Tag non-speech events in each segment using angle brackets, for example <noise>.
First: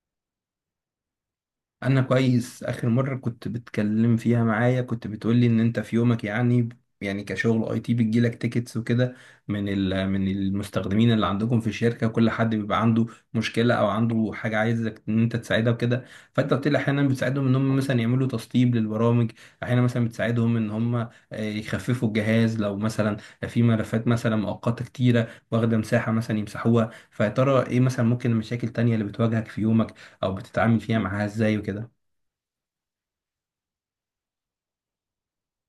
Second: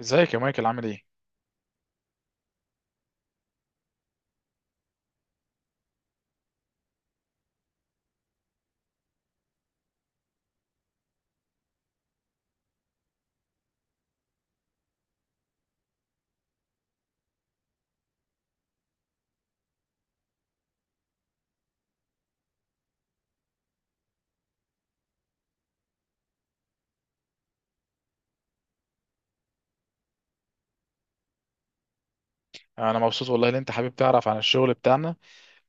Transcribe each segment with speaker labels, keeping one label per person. Speaker 1: ازيك يا مايكل، عامل ايه؟
Speaker 2: انا كويس. اخر مره كنت بتكلم فيها معايا كنت بتقولي ان انت في يومك، يعني كشغل اي تي بتجيلك تيكتس وكده، من المستخدمين اللي عندكم في الشركه. كل حد بيبقى عنده مشكله او عنده حاجه عايزك ان انت تساعدها وكده. فانت قلت لي احيانا بتساعدهم ان هم مثلا يعملوا تسطيب للبرامج، احيانا مثلا بتساعدهم ان هم يخففوا الجهاز لو مثلا في ملفات مثلا مؤقته كتيره واخده مساحه مثلا يمسحوها. فيا ترى ايه مثلا ممكن المشاكل التانيه اللي بتواجهك في يومك او بتتعامل فيها معاها ازاي وكده؟
Speaker 1: انا مبسوط والله ان انت حابب تعرف عن الشغل بتاعنا.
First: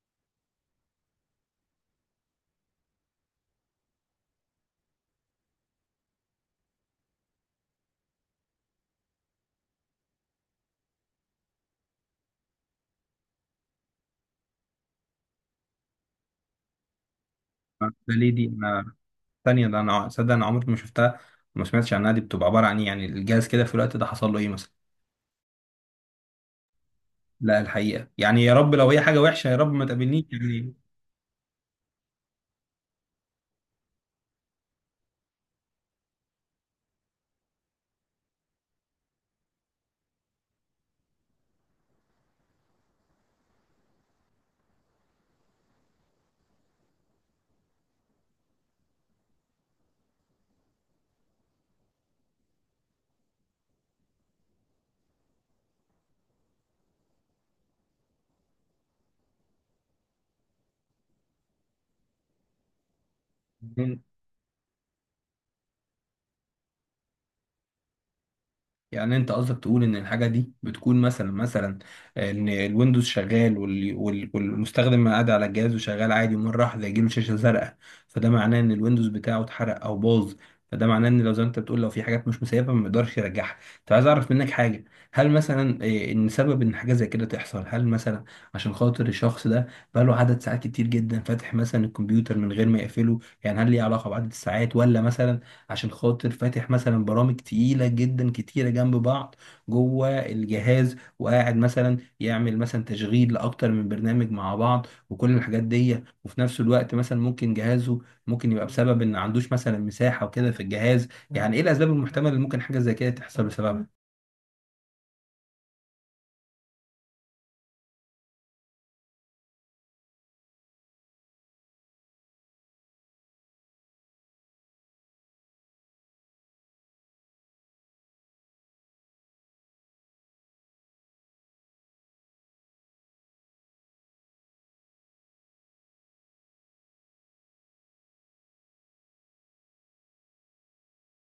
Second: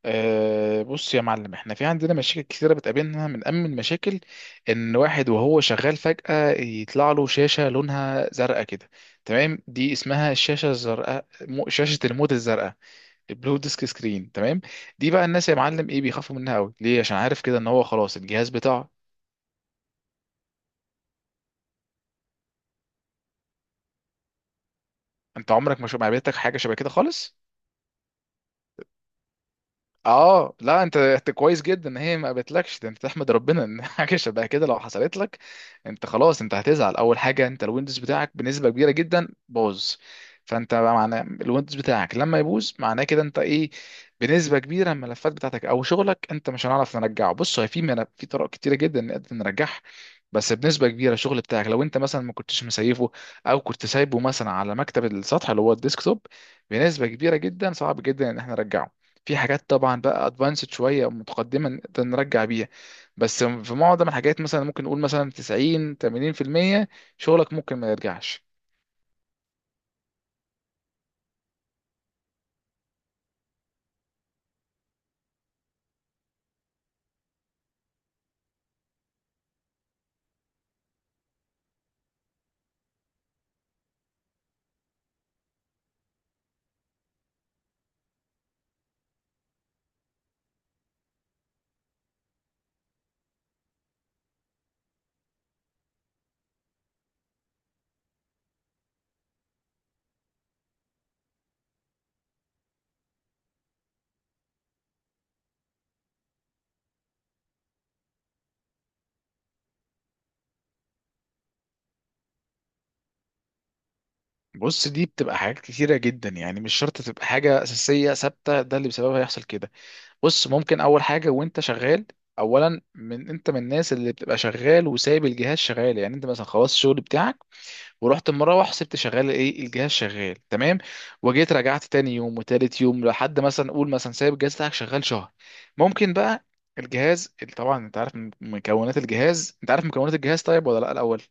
Speaker 1: أه بص يا معلم، احنا في عندنا مشاكل كثيره بتقابلنا. من اهم المشاكل ان واحد وهو شغال فجأة يطلع له شاشه لونها زرقاء كده. تمام، دي اسمها الشاشه الزرقاء، شاشه الموت الزرقاء، البلو ديسك سكرين، تمام. دي بقى الناس يا معلم ايه بيخافوا منها قوي، ليه؟ عشان عارف كده ان هو
Speaker 2: ده
Speaker 1: خلاص
Speaker 2: ليه دي؟
Speaker 1: الجهاز بتاعه.
Speaker 2: انا ثانيه، ده انا صدق انا عمري ما شفتها وما سمعتش عنها. دي بتبقى عباره عن ايه يعني؟ الجهاز كده في الوقت ده حصل له ايه مثلا؟
Speaker 1: انت عمرك ما ما قابلتك حاجه شبه كده خالص؟
Speaker 2: لا الحقيقه يعني، يا رب لو هي حاجه وحشه يا رب ما تقابلنيش
Speaker 1: اه
Speaker 2: يعني.
Speaker 1: لا، انت كويس جدا ان هي ما قابلتلكش. ده انت تحمد ربنا ان <laughs> حاجه شبه كده لو حصلت لك انت خلاص. انت هتزعل اول حاجه، انت الويندوز بتاعك بنسبه كبيره جدا باظ. فانت بقى معناه الويندوز بتاعك لما يبوظ معناه كده انت ايه؟ بنسبه كبيره الملفات بتاعتك او شغلك انت مش هنعرف نرجعه. بص هو في ملف، في طرق كتيره جدا نقدر نرجعها. بس بنسبه كبيره الشغل بتاعك لو انت مثلا ما كنتش مسيفه، او كنت سايبه مثلا على مكتب السطح اللي هو الديسكتوب، بنسبه كبيره جدا صعب جدا ان احنا نرجعه. في حاجات طبعا بقى ادفانسد شويه متقدمه نقدر نرجع بيها، بس في معظم الحاجات مثلا ممكن نقول مثلا 90، 80% شغلك ممكن ما يرجعش.
Speaker 2: يعني انت قصدك تقول ان الحاجه دي بتكون مثلا ان الويندوز شغال والمستخدم قاعد على الجهاز وشغال عادي، ومره واحده يجيله شاشه زرقاء، فده معناه ان الويندوز بتاعه اتحرق او باظ. فده معناه ان لو زي ما انت بتقول لو في حاجات مش مسيبه ما يقدرش يرجعها. طب عايز اعرف منك حاجه، هل مثلا ان سبب ان حاجه زي كده تحصل، هل مثلا عشان خاطر الشخص ده بقاله عدد ساعات كتير جدا فاتح مثلا الكمبيوتر من غير ما يقفله، يعني هل ليه علاقه بعدد الساعات، ولا مثلا عشان خاطر فاتح مثلا برامج تقيلة جدا كتيرة جنب بعض جوه الجهاز، وقاعد مثلا يعمل مثلا تشغيل لأكتر من برنامج مع بعض وكل الحاجات دي، وفي نفس الوقت مثلا ممكن جهازه ممكن يبقى بسبب إن ما عندوش مثلا مساحة وكده في الجهاز؟ يعني إيه الأسباب المحتملة اللي ممكن حاجة زي كده تحصل بسببها؟
Speaker 1: بص دي بتبقى حاجات كتيرة جدا، يعني مش شرط تبقى حاجة أساسية ثابتة ده اللي بسببها يحصل كده. بص ممكن أول حاجة وأنت شغال، أولا من أنت من الناس اللي بتبقى شغال وسايب الجهاز شغال. يعني أنت مثلا خلاص الشغل بتاعك ورحت مروح، سبت شغال ايه الجهاز شغال، تمام. وجيت رجعت تاني يوم وتالت يوم، لحد مثلا قول مثلا سايب الجهاز بتاعك شغال شهر. ممكن بقى الجهاز طبعا. انت عارف مكونات الجهاز؟ انت عارف مكونات الجهاز طيب ولا لا الاول؟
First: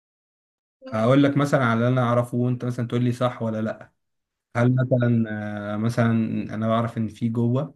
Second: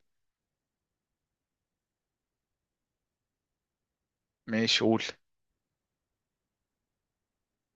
Speaker 2: هقول لك مثلا على اللي أنا أعرفه وأنت مثلا تقول لي صح ولا لأ. هل
Speaker 1: ماشي قول.
Speaker 2: مثلا مثلا أنا بعرف إن في جوه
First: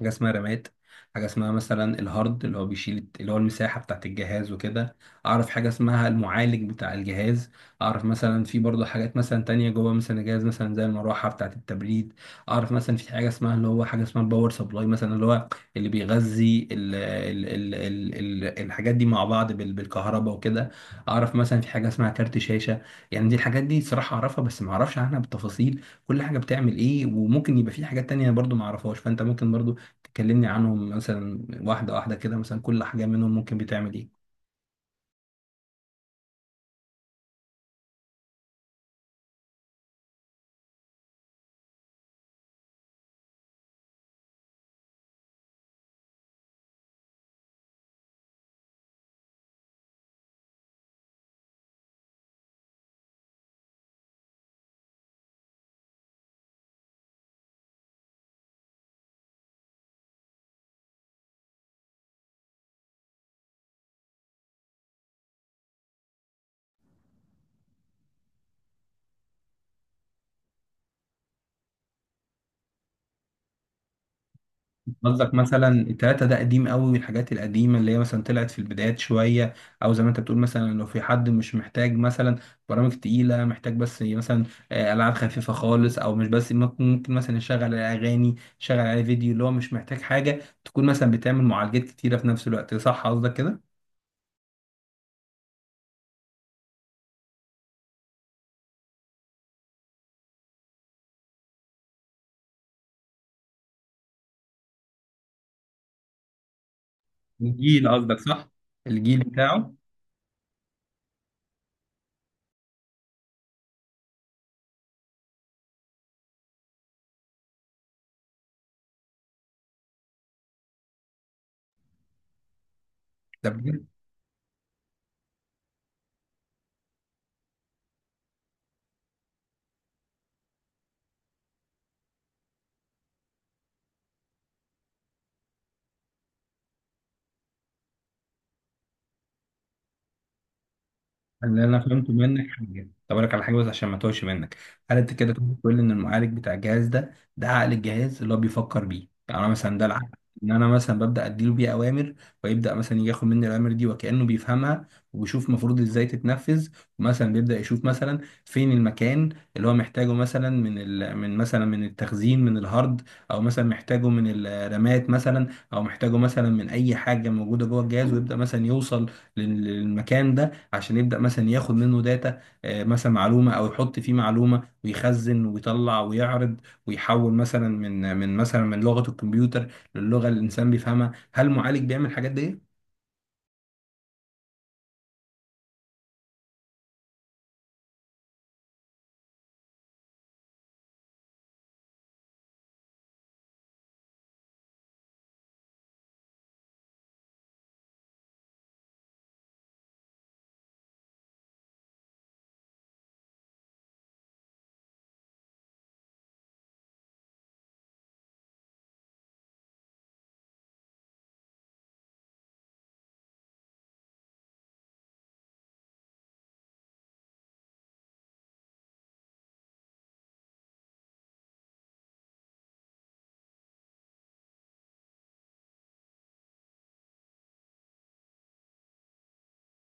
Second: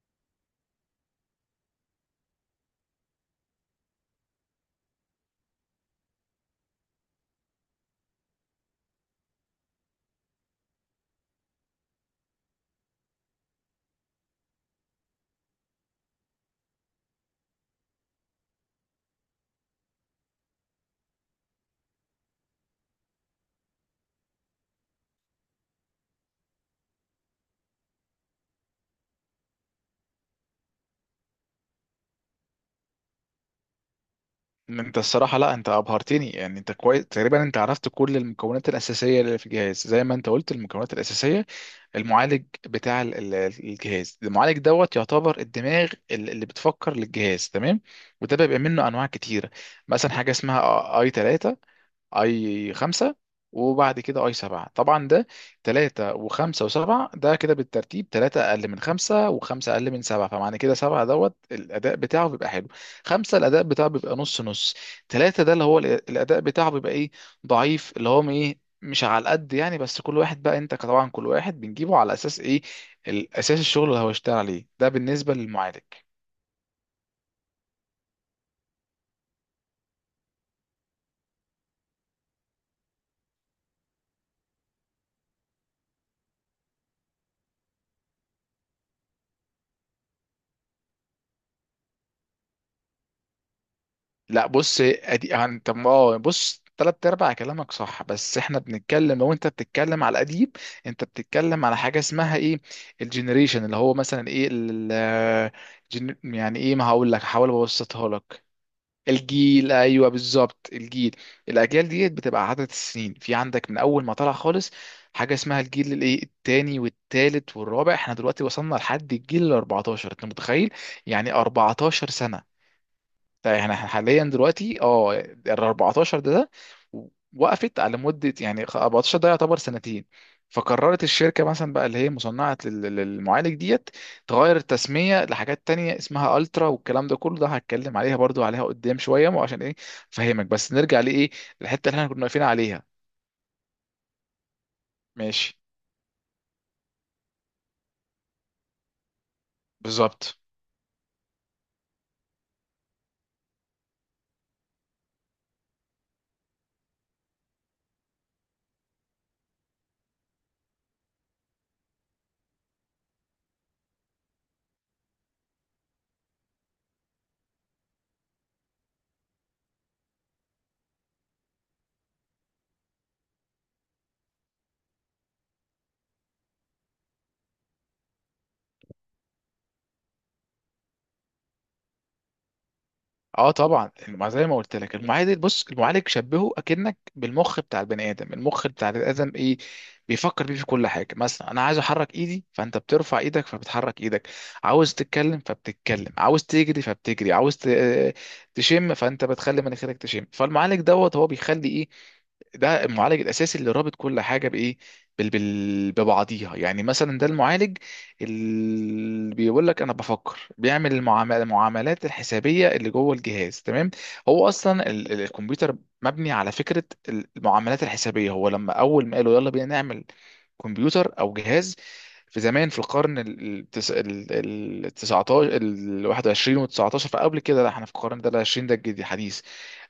Speaker 2: حاجة اسمها رامات، حاجة اسمها مثلا الهارد اللي هو بيشيل اللي هو المساحة بتاعت الجهاز وكده. أعرف حاجة اسمها المعالج بتاع الجهاز. أعرف مثلا في برضه حاجات مثلا تانية جوه مثلا الجهاز مثلا زي المروحة بتاعت التبريد. أعرف مثلا في حاجة اسمها اللي هو حاجة اسمها الباور سبلاي مثلا اللي هو اللي بيغذي ال ال ال ال ال الحاجات دي مع بعض بالكهرباء وكده. أعرف مثلا في حاجة اسمها كارت شاشة. يعني دي الحاجات دي صراحة أعرفها بس ما أعرفش عنها بالتفاصيل. كل حاجة بتعمل إيه؟ وممكن يبقى في حاجات تانية برضه ما أعرفهاش، فأنت ممكن برضه تكلمني عنهم مثلا واحدة واحدة كده، مثلا كل حاجة منهم ممكن بتعمل ايه.
Speaker 1: انت الصراحه لا انت ابهرتني، يعني انت كويس تقريبا، انت عرفت كل المكونات الاساسيه اللي في الجهاز، زي ما انت قلت المكونات الاساسيه. المعالج بتاع الجهاز، المعالج دوت يعتبر الدماغ، اللي بتفكر للجهاز، تمام. وده بيبقى منه انواع كتيره. مثلا حاجه اسمها اي 3، اي 5، وبعد كده اي 7. طبعا ده تلاتة وخمسة وسبعة، ده كده بالترتيب. تلاتة اقل من خمسة، وخمسة اقل من سبعة، فمعنى كده سبعة دوت الاداء بتاعه بيبقى حلو. خمسة الاداء بتاعه بيبقى نص نص. تلاتة ده اللي هو الاداء بتاعه بيبقى ايه؟ ضعيف، اللي هو ايه، مش على القد يعني. بس كل واحد بقى، انت طبعا كل واحد بنجيبه على اساس ايه؟ الاساس الشغل اللي هو اشتغل عليه، ده
Speaker 2: قصدك
Speaker 1: بالنسبة
Speaker 2: مثلا
Speaker 1: للمعالج.
Speaker 2: التلاتة ده قديم قوي، الحاجات القديمة اللي هي مثلا طلعت في البدايات شوية، او زي ما انت بتقول مثلا لو في حد مش محتاج مثلا برامج تقيلة، محتاج بس مثلا ألعاب خفيفة خالص، او مش بس ممكن ممكن مثلا يشغل اغاني، يشغل عليه فيديو، اللي هو مش محتاج حاجة تكون مثلا بتعمل معالجات كتيرة في نفس الوقت. صح قصدك كده؟
Speaker 1: لا بص ادي عن طب اه بص، تلات ارباع كلامك صح، بس احنا بنتكلم لو انت بتتكلم على القديم. انت بتتكلم على حاجه اسمها ايه؟ الجنريشن اللي هو مثلا ايه يعني ايه، ما هقول لك، هحاول
Speaker 2: الجيل
Speaker 1: ابسطها
Speaker 2: قصدك
Speaker 1: لك.
Speaker 2: صح، الجيل
Speaker 1: الجيل،
Speaker 2: بتاعه.
Speaker 1: ايوه بالظبط الجيل. الاجيال ديت بتبقى عدد السنين في عندك من اول ما طلع خالص. حاجه اسمها الجيل الايه، التاني والتالت والرابع. احنا دلوقتي وصلنا لحد الجيل ال 14، انت متخيل؟ يعني 14 سنه.
Speaker 2: ده
Speaker 1: ده يعني
Speaker 2: بجد؟
Speaker 1: احنا حاليا دلوقتي اه ال 14 ده وقفت على مده. يعني 14 ده يعتبر سنتين. فقررت الشركه مثلا بقى اللي هي مصنعه للمعالج ديت تغير التسميه لحاجات تانية اسمها الترا والكلام ده كله. ده هتكلم عليها برضو عليها قدام شويه، ما عشان ايه فهمك. بس نرجع لايه،
Speaker 2: اللي انا
Speaker 1: الحته اللي
Speaker 2: فهمته
Speaker 1: احنا كنا واقفين
Speaker 2: منك حاجه.
Speaker 1: عليها.
Speaker 2: طب اقول لك على حاجه بس عشان ما توهش منك. هل انت كده تقول
Speaker 1: ماشي
Speaker 2: تقول ان المعالج بتاع الجهاز ده ده عقل الجهاز اللي هو بيفكر بيه، يعني انا مثلا ده العقل،
Speaker 1: بالظبط.
Speaker 2: ان انا مثلا ببدا اديله بيه اوامر، ويبدا مثلا يجي ياخد مني الاوامر دي وكانه بيفهمها، وبيشوف المفروض ازاي تتنفذ، ومثلا بيبدا يشوف مثلا فين المكان اللي هو محتاجه مثلا من ال... من مثلا من التخزين من الهارد، او مثلا محتاجه من الرامات مثلا، او محتاجه مثلا من اي حاجه موجوده جوه الجهاز، ويبدا مثلا يوصل للمكان ده عشان يبدأ مثلا ياخد منه داتا، مثلا معلومة، او يحط فيه معلومة ويخزن ويطلع ويعرض ويحول مثلا من مثلا من لغة الكمبيوتر للغة اللي الانسان بيفهمها. هل المعالج بيعمل الحاجات دي؟
Speaker 1: اه طبعا ما زي ما قلت لك المعالج بص، المعالج شبهه اكنك بالمخ بتاع البني ادم. المخ بتاع البني ادم ايه، بيفكر بيه في كل حاجه. مثلا انا عايز احرك ايدي فانت بترفع ايدك فبتحرك ايدك. عاوز تتكلم فبتتكلم، عاوز تجري فبتجري، عاوز تشم فانت بتخلي مناخيرك تشم. فالمعالج دوت هو بيخلي ده المعالج الاساسي اللي رابط كل حاجه بايه، ببعضيها. يعني مثلا ده المعالج اللي بيقول لك انا بفكر، بيعمل المعاملات الحسابيه اللي جوه الجهاز، تمام. هو اصلا الكمبيوتر مبني على فكره المعاملات الحسابيه. هو لما اول ما قالوا يلا بينا نعمل كمبيوتر او جهاز، في زمان في القرن ال 19، ال 21 و 19. فقبل كده لا، احنا في القرن ده ال 20، ده الجديد الحديث.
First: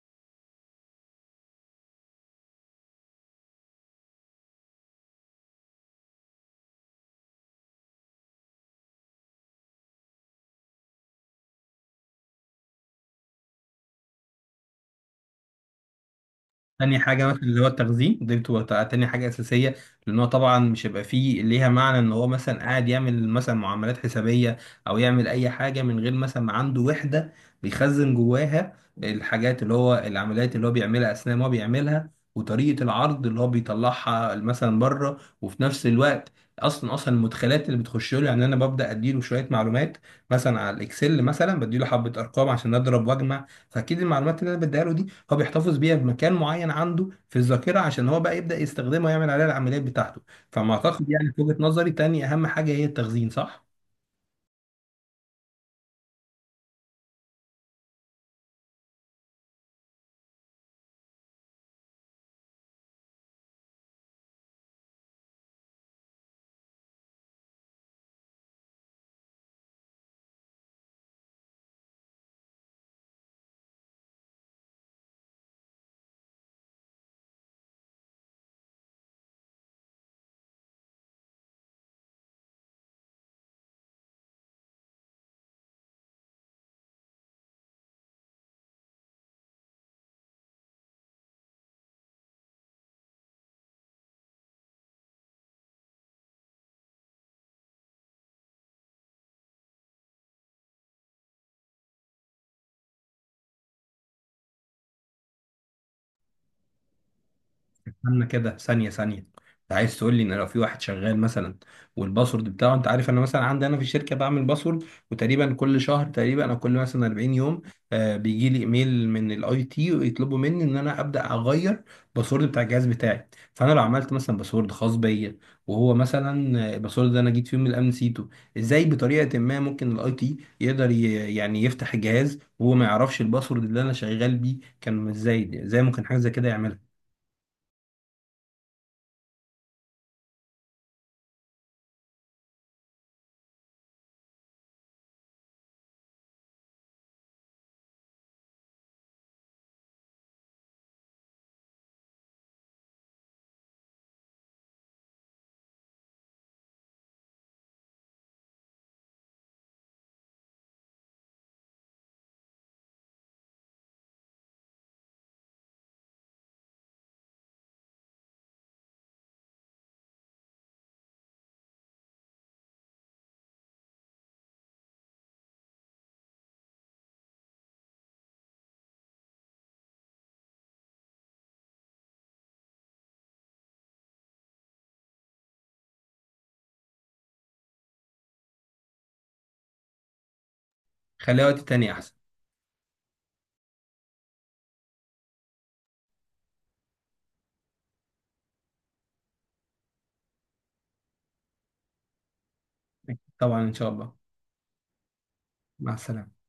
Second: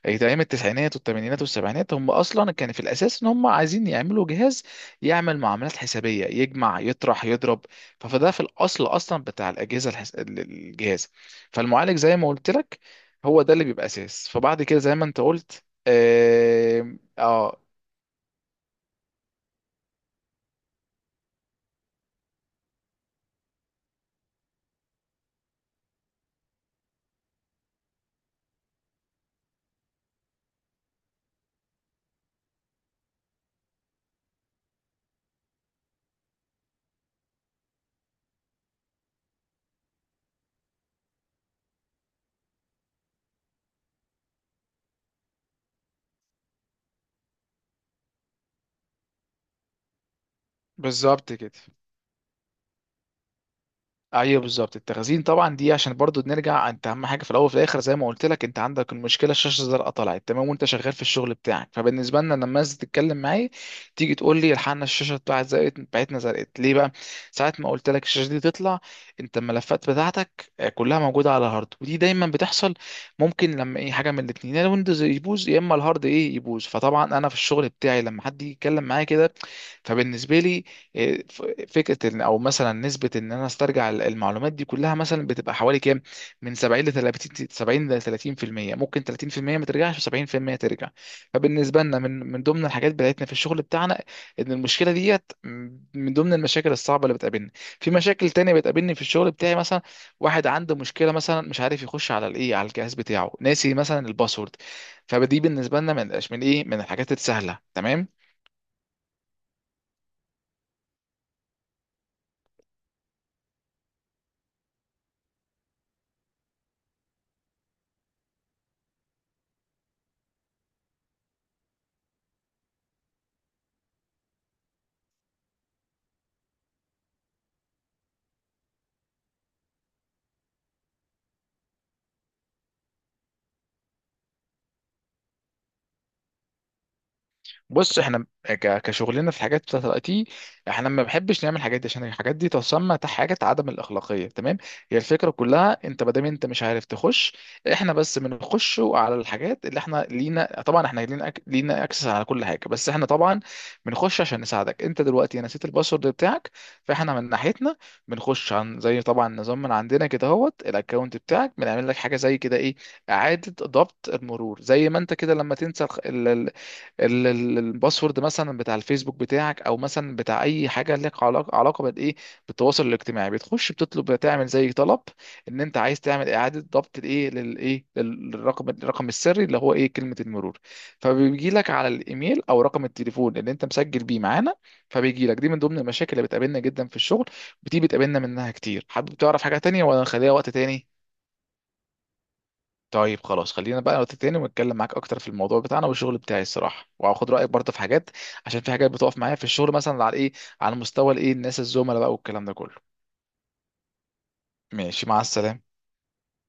Speaker 1: ايام التسعينات والثمانينات والسبعينات هم اصلا كان في الاساس ان هم عايزين يعملوا جهاز يعمل معاملات حسابيه، يجمع يطرح يضرب. فده في الاصل اصلا بتاع الاجهزه الجهاز. فالمعالج زي ما قلت لك هو ده اللي بيبقى اساس. فبعد كده زي ما انت قلت
Speaker 2: تاني حاجة مثلا اللي هو التخزين دي بتبقى تاني حاجة أساسية، لأن هو طبعا مش هيبقى فيه ليها معنى إن هو مثلا قاعد يعمل مثلا معاملات حسابية أو يعمل أي حاجة من غير مثلا ما عنده وحدة بيخزن جواها الحاجات اللي هو العمليات اللي هو بيعملها أثناء ما هو بيعملها، وطريقة العرض اللي هو بيطلعها مثلا بره، وفي نفس الوقت اصلا اصلا المدخلات اللي بتخش له. يعني انا ببدا اديله شويه معلومات مثلا على الاكسل، مثلا بديله حبه ارقام عشان اضرب واجمع، فاكيد المعلومات اللي انا بديها له دي هو بيحتفظ بيها بمكان معين عنده في الذاكره عشان هو بقى يبدا يستخدمها ويعمل عليها العمليات بتاعته. فما اعتقد يعني
Speaker 1: بالظبط
Speaker 2: في
Speaker 1: كده.
Speaker 2: وجهه نظري تاني اهم حاجه هي التخزين، صح؟
Speaker 1: ايوه بالظبط التخزين طبعا. دي عشان برضو نرجع، انت اهم حاجه في الاول وفي الاخر زي ما قلت لك. انت عندك المشكله الشاشه الزرقاء طلعت تمام وانت شغال في الشغل بتاعك، فبالنسبه لنا لما الناس تتكلم معايا، تيجي تقول لي الحقنا الشاشه بتاعت زرقت بتاعتنا زرقت ليه بقى. ساعه ما قلت لك الشاشه دي تطلع، انت الملفات بتاعتك كلها موجوده على الهارد. ودي دايما بتحصل. ممكن لما ايه حاجه من الاثنين، يا الويندوز يبوظ، يا اما الهارد ايه يبوظ. فطبعا انا في الشغل بتاعي لما حد يجي يتكلم معايا كده، فبالنسبه لي إيه، ف- فكره ان او مثلا نسبه ان انا استرجع المعلومات دي كلها مثلا بتبقى حوالي كام؟ من 70 ل 30، 70 ل 30%، ممكن 30% ما ترجعش و70% ترجع. فبالنسبه لنا من ضمن الحاجات بتاعتنا في الشغل بتاعنا ان المشكله ديت من ضمن المشاكل الصعبه اللي بتقابلنا. في مشاكل تانية بتقابلني في الشغل بتاعي، مثلا واحد عنده مشكله مثلا مش عارف يخش على الايه على الجهاز بتاعه، ناسي مثلا الباسورد. فدي بالنسبه لنا من ايه، من الحاجات السهله، تمام.
Speaker 2: استنى كده، ثانية ثانية. انت عايز تقول لي ان لو في واحد شغال مثلا والباسورد بتاعه، انت عارف انا مثلا عندي انا في الشركة بعمل باسورد، وتقريبا كل شهر تقريبا او كل مثلا 40 يوم آه بيجي لي ايميل من الاي تي ويطلبوا مني ان انا ابدا اغير باسورد بتاع الجهاز بتاعي. فانا لو عملت مثلا باسورد خاص بيا وهو مثلا الباسورد ده انا جيت فيه من الامن نسيته، ازاي بطريقة ما ممكن الاي تي يقدر يعني يفتح الجهاز وهو ما يعرفش الباسورد اللي انا شغال بيه كان؟ ازاي ممكن حاجة زي كده يعملها؟
Speaker 1: بص احنا كشغلنا في الحاجات بتاعت الاي تي، احنا ما بنحبش نعمل الحاجات دي، عشان الحاجات دي تسمى حاجه عدم الاخلاقيه، تمام. هي الفكره كلها انت ما دام انت مش عارف تخش، احنا بس بنخش على الحاجات اللي احنا لينا. طبعا احنا لينا لينا اكسس على كل حاجه، بس احنا طبعا بنخش عشان نساعدك. انت دلوقتي نسيت الباسورد بتاعك، فاحنا من ناحيتنا بنخش عن زي طبعا نظام من عندنا كده، اهوت الاكونت بتاعك بنعمل لك حاجه زي كده ايه، اعاده ضبط المرور. زي ما انت كده لما تنسى الباسورد مثلا بتاع الفيسبوك بتاعك، او مثلا بتاع اي حاجه لك علاقه علاقه بالايه، بالتواصل الاجتماعي. بتخش بتطلب تعمل زي طلب ان انت عايز تعمل اعاده ضبط الايه، للايه، للرقم، الرقم السري اللي هو ايه، كلمه المرور. فبيجي لك على الايميل او رقم التليفون اللي انت مسجل بيه معانا، فبيجي لك. دي من ضمن المشاكل اللي بتقابلنا جدا في الشغل، ودي بتقابلنا منها كتير. حابب تعرف حاجه تانية ولا نخليها وقت تاني؟
Speaker 2: خليها وقت تاني أحسن.
Speaker 1: طيب خلاص خلينا بقى نقطة تاني ونتكلم معاك اكتر في الموضوع بتاعنا والشغل بتاعي الصراحه، وهاخد رايك برضه في حاجات، عشان في حاجات بتقف معايا في الشغل مثلا على ايه، على مستوى الايه الناس الزملاء بقى والكلام ده كله.
Speaker 2: طبعا إن شاء الله.
Speaker 1: ماشي مع السلامه.
Speaker 2: مع السلامة.